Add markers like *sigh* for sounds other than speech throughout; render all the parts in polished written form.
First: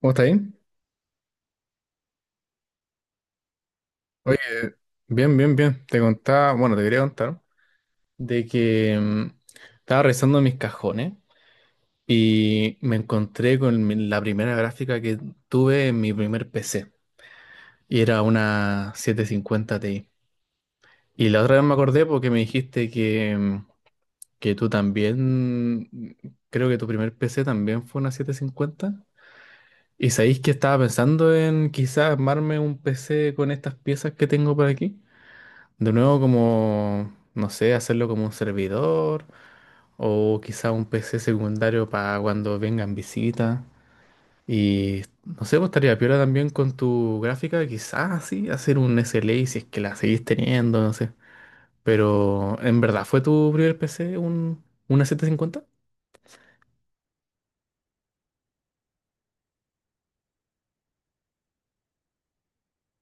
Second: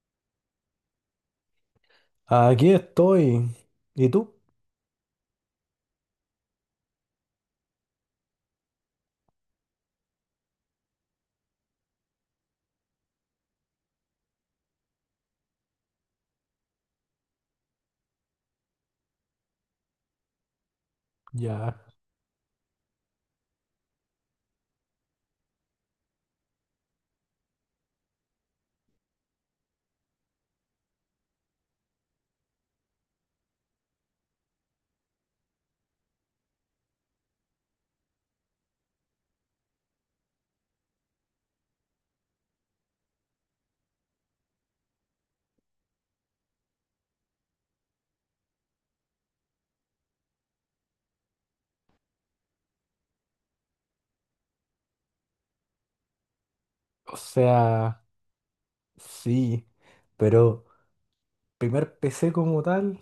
¿Cómo está ahí? Aquí estoy. ¿Y tú? Oye, bien, bien, bien. Te contaba, bueno, te quería contar de que estaba revisando mis cajones y me encontré con la primera gráfica que tuve en mi primer PC y era una 750 Ti. Y la otra vez me Ya. acordé porque me dijiste que tú también, creo que tu primer PC también fue una 750. Y sabéis que estaba pensando en quizás armarme un PC con estas piezas que tengo por aquí. De nuevo, como, no sé, hacerlo como un servidor o quizá un PC secundario para cuando vengan visitas. Y no sé, pues estaría piola también con tu gráfica, quizás sí, hacer un SLA si es que la seguís teniendo, no sé. Pero, ¿en verdad fue tu primer PC una 750? O sea, sí. Pero primer PC como tal,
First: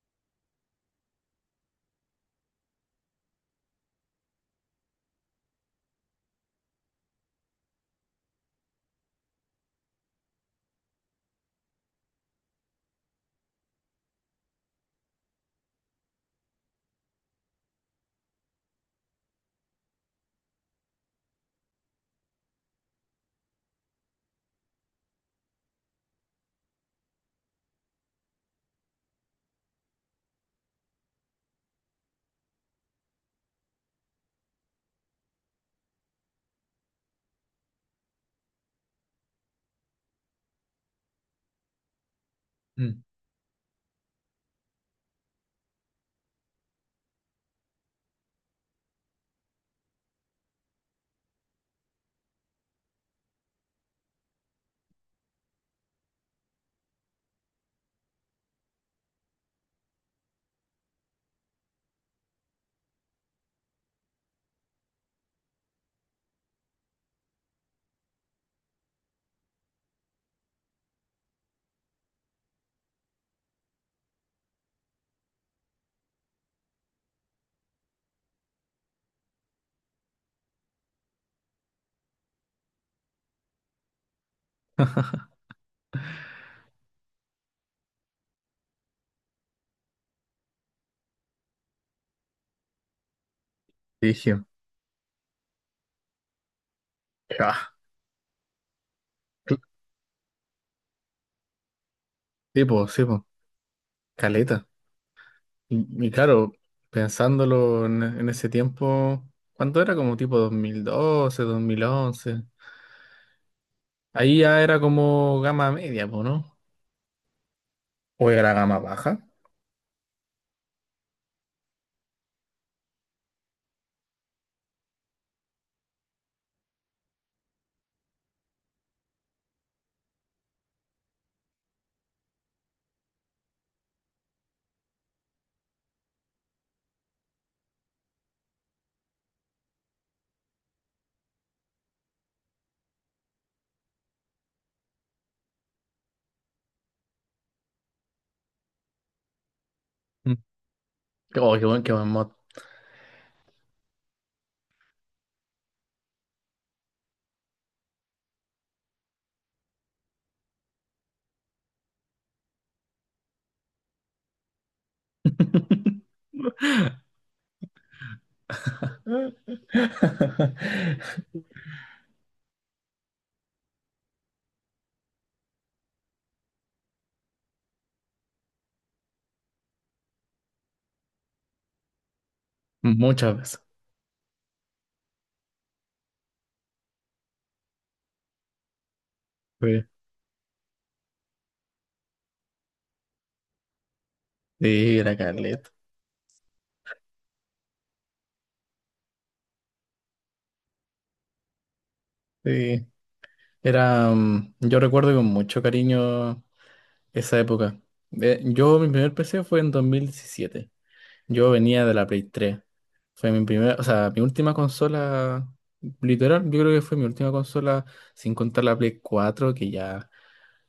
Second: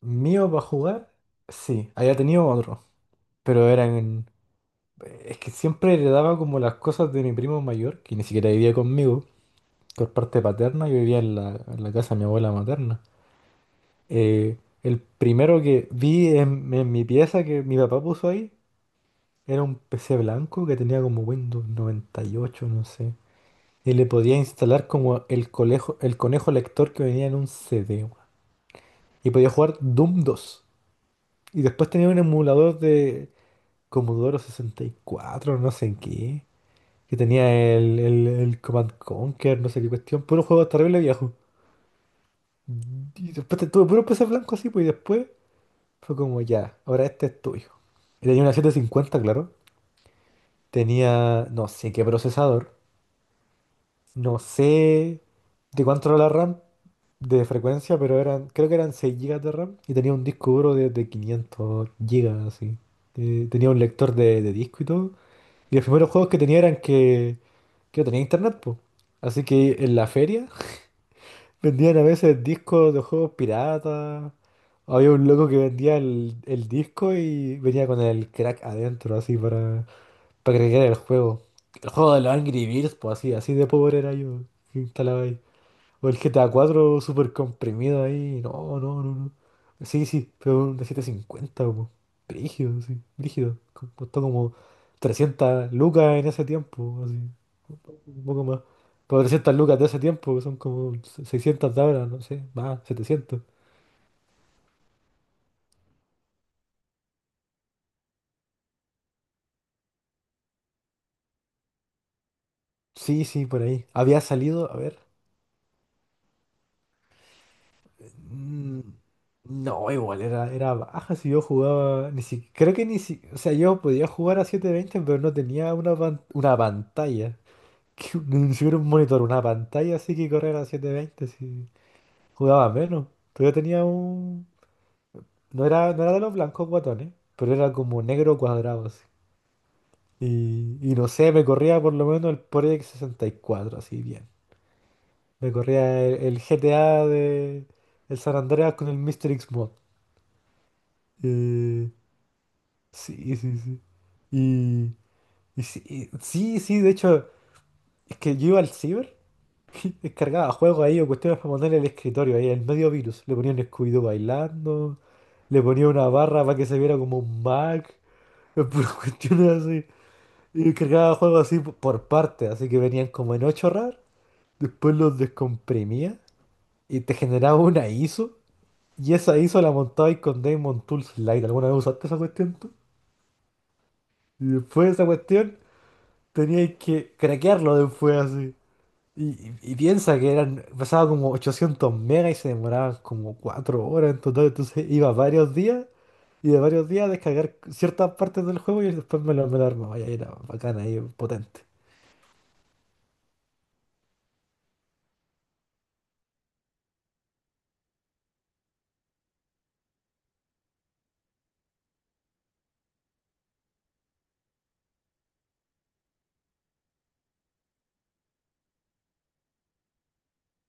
mío para jugar, sí. Había tenido otro. Pero eran... en- Es que siempre heredaba como las cosas de mi primo mayor, que ni siquiera vivía conmigo, por parte paterna, yo vivía en la, casa de mi abuela materna. El primero que vi en mi pieza que mi papá puso ahí era un PC blanco que tenía como Windows 98, no sé. Y le podía instalar como el conejo lector que venía en un CD, weón. Y podía jugar Doom 2. Y después tenía un emulador de Commodore 64, no sé en qué. Que tenía el Command Conquer, no sé qué cuestión. Puro juego terrible viejo. Mm. Y después tuve puro PC blanco así, pues. Y después fue como ya, ahora este es tuyo. Y tenía una 750, claro. Tenía no sé qué procesador. No sé de cuánto era la RAM de frecuencia, pero eran, creo que eran 6 gigas de RAM y tenía un disco duro de, 500 gigas así. Tenía un lector de disco y todo. Y los primeros juegos que tenía eran que no tenía internet, pues. Así que en la feria *laughs* vendían a veces discos de juegos piratas. Había un loco que vendía el, disco y venía con el crack adentro, así, para crear el juego. El juego de los Angry Birds, pues así, así de pobre era yo. Que instalaba ahí. O el GTA 4 súper comprimido ahí. No, no, no, no. Sí, sí, pero un de 750 como. Brígido, sí, brígido. Costó Dije, como 300 lucas en ese tiempo, así. ah, Un poco más. Pero 300 lucas de ese tiempo, que son como 600 de ahora, no sé, más, sí, pues, setecientos. caleta. Y claro, pensándolo en ese tiempo, ¿cuánto era? Como tipo dos mil doce, 2011. Sí, sí, por ahí. Había Ahí ya salido, a era ver. como gama media, po, ¿no? ¿O era gama mm, baja? No, igual, era baja, si yo jugaba. Ni si, creo que ni si. O sea, yo podía jugar a 720, pero no tenía una, una pantalla. Que *laughs* ni siquiera un monitor, una pantalla así que correr a 720, si jugaba menos. Pero yo tenía un... No era de los blancos guatones, pero era como negro cuadrado así. Y no sé, me corría por lo menos el Project 64, así bien. Me corría el GTA de el San Andreas con el Mr. X mod. Mm. Oh, Eh, qué buen mod. sí, sí, sí. Y, y sí, sí, sí, de hecho, es que yo iba al ciber, *laughs* descargaba juegos ahí o cuestiones para ponerle el escritorio ahí, el medio virus. Le ponía un Scooby-Doo bailando, le ponía una barra para que se viera como un Mac, *laughs* puras cuestiones así. Y descargaba *laughs* juegos así por parte, así que venían como en 8 RAR, después los descomprimía y te generaba una ISO. Y esa ISO la montaba ahí con Damon Tools Lite. ¿Alguna vez usaste esa cuestión tú? Muchas veces. Y después de esa cuestión teníais que craquearlo después así. Y, y Sí, piensa que eran, pesaba como 800 megas y se demoraban como 4 horas en total, entonces sí, iba era varios Carlet. días y de varios días a descargar ciertas partes del juego, y después me lo armaba y ahí era bacana, ahí potente. Sí. Yo recuerdo con mucho cariño esa época. Yo, mi primer PC fue en 2017. Yo venía de la Play tres. Fue mi primera, o sea, mi última consola, literal, yo creo que fue mi última consola, sin contar la Play cuatro, que ya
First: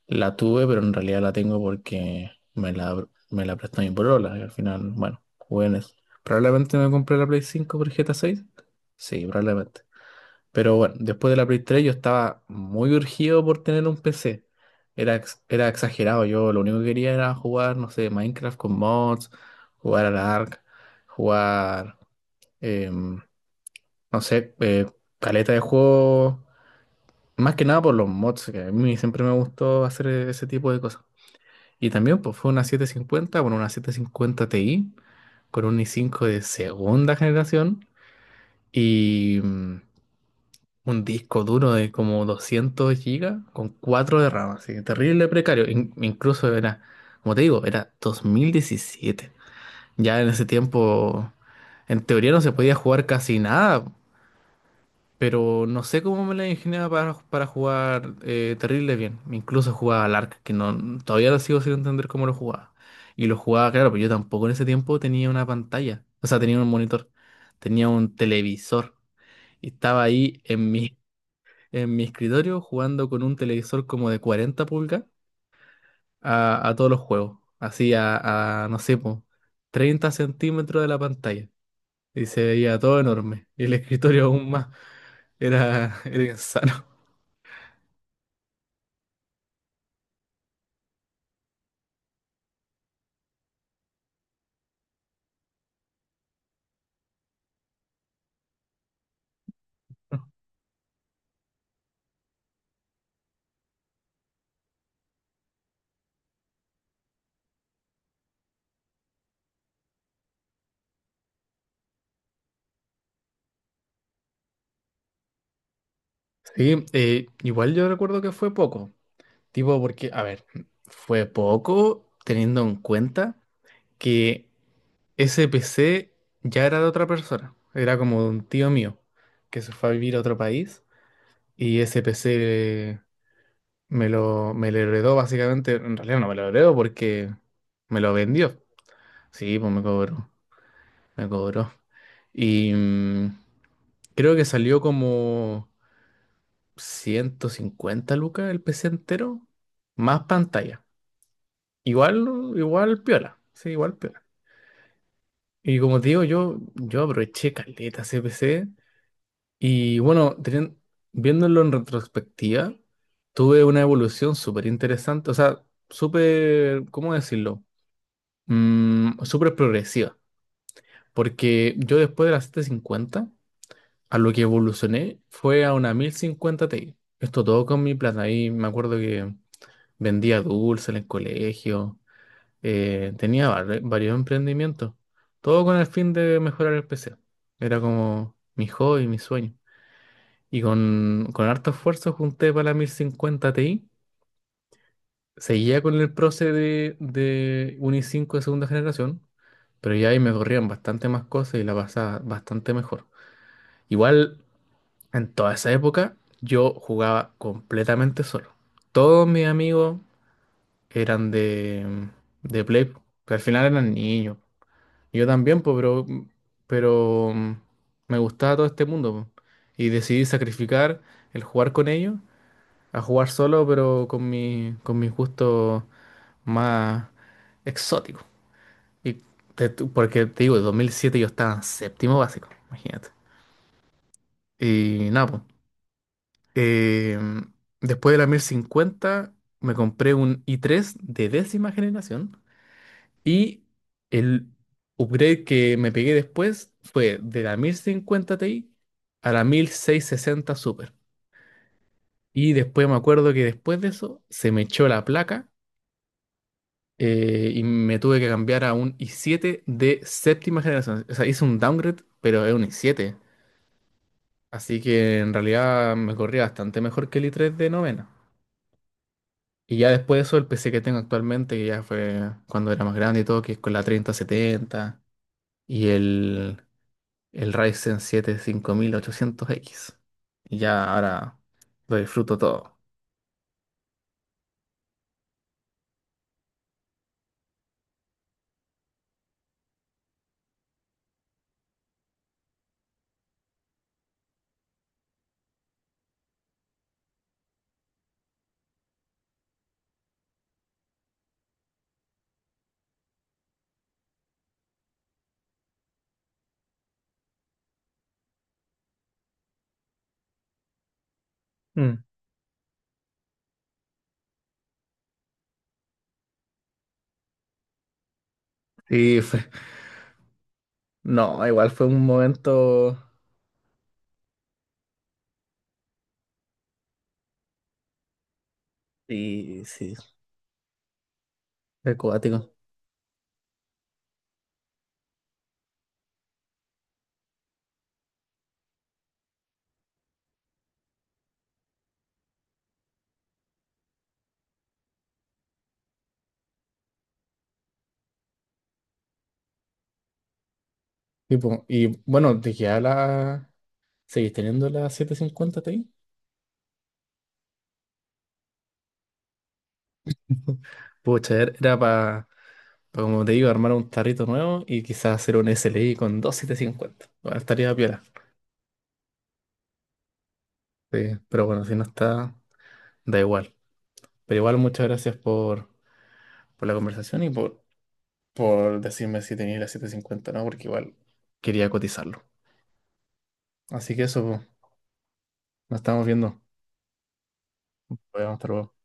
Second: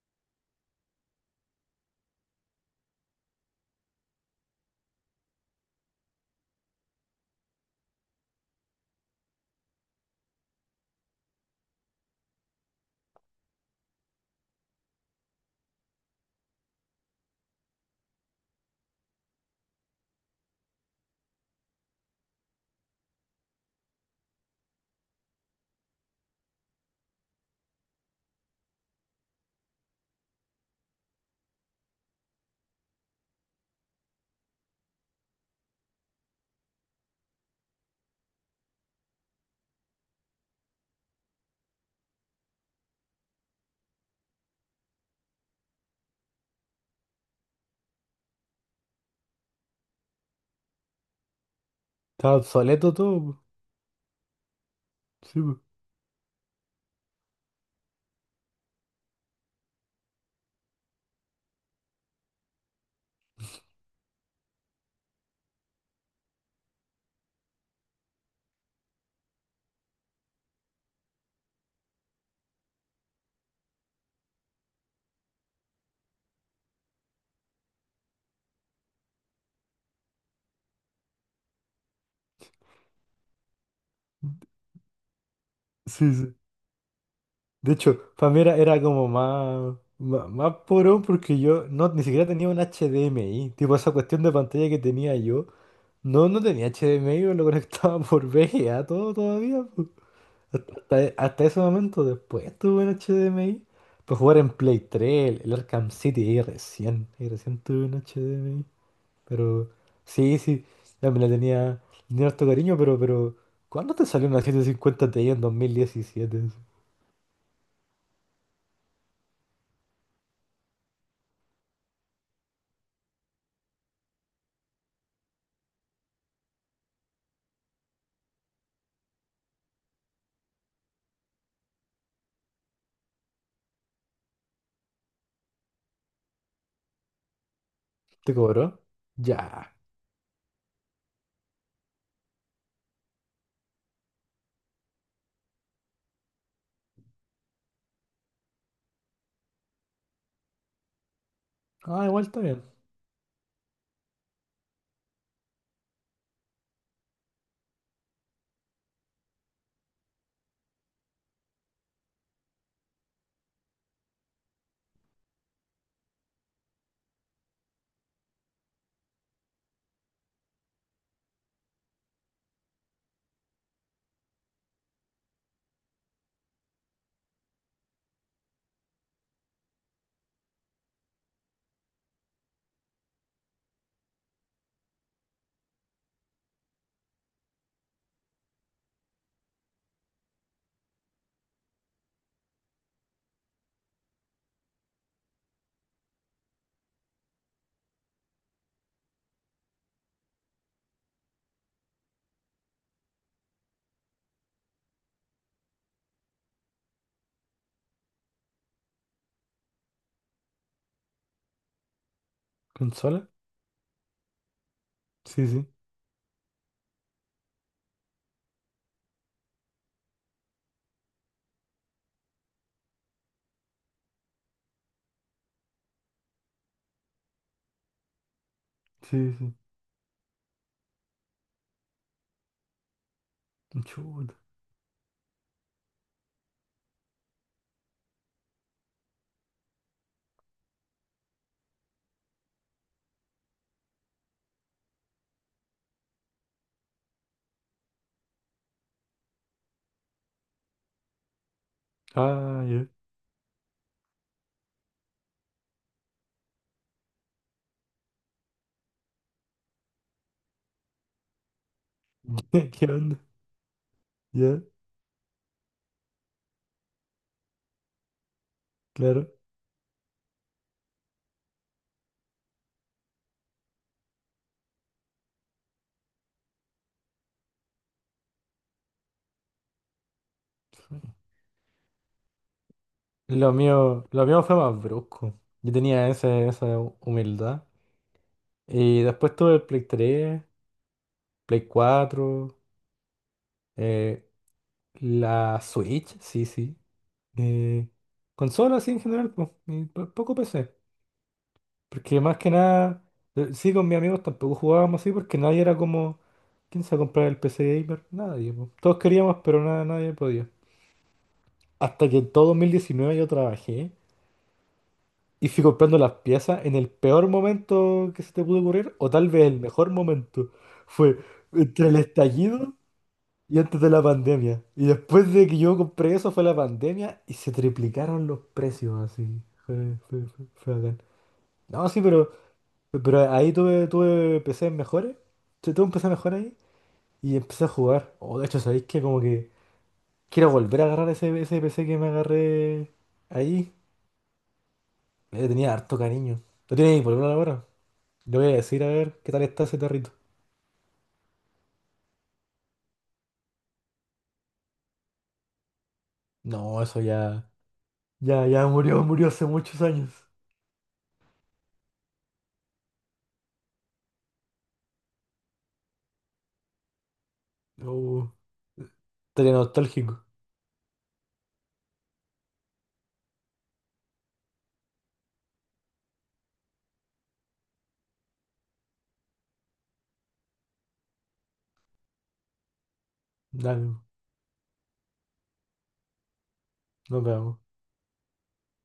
la tuve, pero en realidad la tengo porque me la prestó mi polola. Y al final, bueno, jugué en eso. Probablemente me compré la Play cinco por GTA seis. Sí, probablemente. Pero bueno, después de la Play tres yo estaba muy urgido por tener un PC. Era exagerado. Yo lo único que quería era jugar, no sé, Minecraft con mods, jugar al Ark, jugar, em, no sé, caleta de juego. Más que nada por los mods, que a mí siempre me gustó hacer ese tipo de cosas. Y también pues, fue una 750, bueno, una 750 Ti con un i5 de segunda generación y un disco duro de como 200 gigas con 4 de RAM, así que terrible precario. Incluso era, como te digo, era 2017. Ya en ese tiempo, en teoría Estaba no se podía obsoleto jugar todo, casi po. nada. Sí, po. Pero no sé cómo me la ingeniaba para jugar, terrible bien. Incluso jugaba al Ark, que no, todavía lo sigo sin entender cómo lo jugaba. Y lo jugaba, claro, pero yo tampoco en ese tiempo tenía una pantalla. O sea, tenía un monitor, tenía un televisor. Y estaba ahí en mi escritorio jugando con un televisor como de 40 pulgas a todos los juegos. Así no sé, po, 30 centímetros de la pantalla. Y se veía todo enorme. Y el escritorio aún más. Era, *laughs* Sí, era sí. insano. De hecho, para mí era como más, más, más porón, porque yo no, ni siquiera tenía un HDMI, tipo esa cuestión de pantalla que tenía yo, no, no tenía HDMI, yo lo conectaba *laughs* por VGA todo todavía. Hasta ese momento, después estuve en HDMI. Para jugar en Play 3, el Arkham City, y recién, tuve un HDMI. Pero sí, sí, ya me la tenía, tenía harto cariño, pero, ¿cuándo te salió una 750 Ti en 2017? Sí, igual yo recuerdo que fue poco, tipo porque, a ver, fue poco teniendo en cuenta que ese PC ya era de otra persona, era como de un tío mío que se fue a vivir a otro país y ese PC me lo heredó básicamente, en realidad no me lo heredó porque me lo ¿Te vendió, cobró? sí, pues Ya. me cobró, me cobró. Y creo que salió como... 150 lucas el PC entero, más pantalla. Ah, igual está Igual, bien. igual piola. Sí, igual piola. Y como te digo, yo aproveché caleta ese PC. Y bueno, viéndolo en retrospectiva, tuve una evolución súper interesante. O sea, súper, ¿cómo decirlo? Súper progresiva. Porque yo después de la 750 a lo que evolucioné fue a una 1050 Ti. Esto todo con mi plata. Y me acuerdo que. Vendía dulces en el colegio. Tenía varios emprendimientos. Todo con el fin de mejorar el PC. Era como mi hobby, mi sueño. Y con harto esfuerzo junté para la 1050 Ti. Seguía con el proce de un i5 de segunda generación. Pero ya ahí me corrían bastante más cosas y la pasaba bastante mejor. Igual, en toda esa época, yo jugaba completamente solo. Todos mis amigos eran de Play, po, ¿Consola? que al final eran niños. Y yo Sí, también, sí, pues, pero me gustaba todo este mundo, po. Y decidí sacrificar el jugar con ellos a jugar solo, pero con mis gustos más exóticos. Y sí, sí. Porque te digo, en 2007 yo estaba en séptimo básico, imagínate. Chuta. Y nada, po. Eh, Después de la 1050 me compré un i3 de décima generación. Y el upgrade que me pegué después fue de la 1050 Ti a la 1660 Super. Y Ah, después ya. me acuerdo que después de eso se me echó la placa, y me tuve que cambiar a un i7 de séptima generación. O sea, hice un downgrade, pero es un *laughs* ¿Qué i7. onda? Ya, Así que en realidad me corría bastante mejor que el i3 de novena. claro. Y ya después de eso, el PC que tengo actualmente, que ya fue cuando era más grande y todo, que es con la 3070 y el Ryzen 7 5800X. Y ya ahora lo disfruto todo. Lo mío fue más brusco. Yo tenía esa humildad. Y después tuve el Play 3, Play cuatro, eh, la Switch, sí, sí. Eh, Consolas, sí, en general, pues, y poco PC. Porque más que nada, sí, con mis amigos tampoco jugábamos así, porque nadie era como, ¿quién se va a comprar el PC gamer? Nadie, pues. Todos queríamos, pero nada, nadie podía. Mm. Hasta que en todo 2019 yo trabajé y fui comprando las piezas en el peor momento que se te pudo ocurrir, o Sí, tal vez fue. el mejor momento. Fue No, igual fue entre el un estallido momento. y antes de la pandemia. Y después de que yo compré eso fue la pandemia y se triplicaron los precios así. Sí, sí. Fue bacán. No, Fue sí, pero, cuático. pero ahí tuve PC mejores. Tuve un PC mejor ahí y empecé a jugar. O de hecho, ¿sabéis que como que quiero volver a agarrar ese PC que me agarré ahí? Le tenía harto cariño. ¿Lo tienes disponible ahora? Le voy a decir a ver qué tal está ese tarrito. Tipo, y bueno, ¿te queda la... ¿Seguís teniendo la 750 Ti? No, eso ya. Ya, ya murió, murió hace muchos años. *laughs* Pucha, era para, como te digo, armar un tarrito nuevo y quizás hacer un SLI con 2750. Bueno, estaría piola. Oh, estaría nostálgico. Sí, pero bueno, si no está, da igual. Pero igual, muchas gracias por la conversación y por decirme si tenía la 750 o no, porque igual quería cotizarlo. Ya, Así que eso, pues, nos estamos viendo. nos vemos. Pues, hasta luego.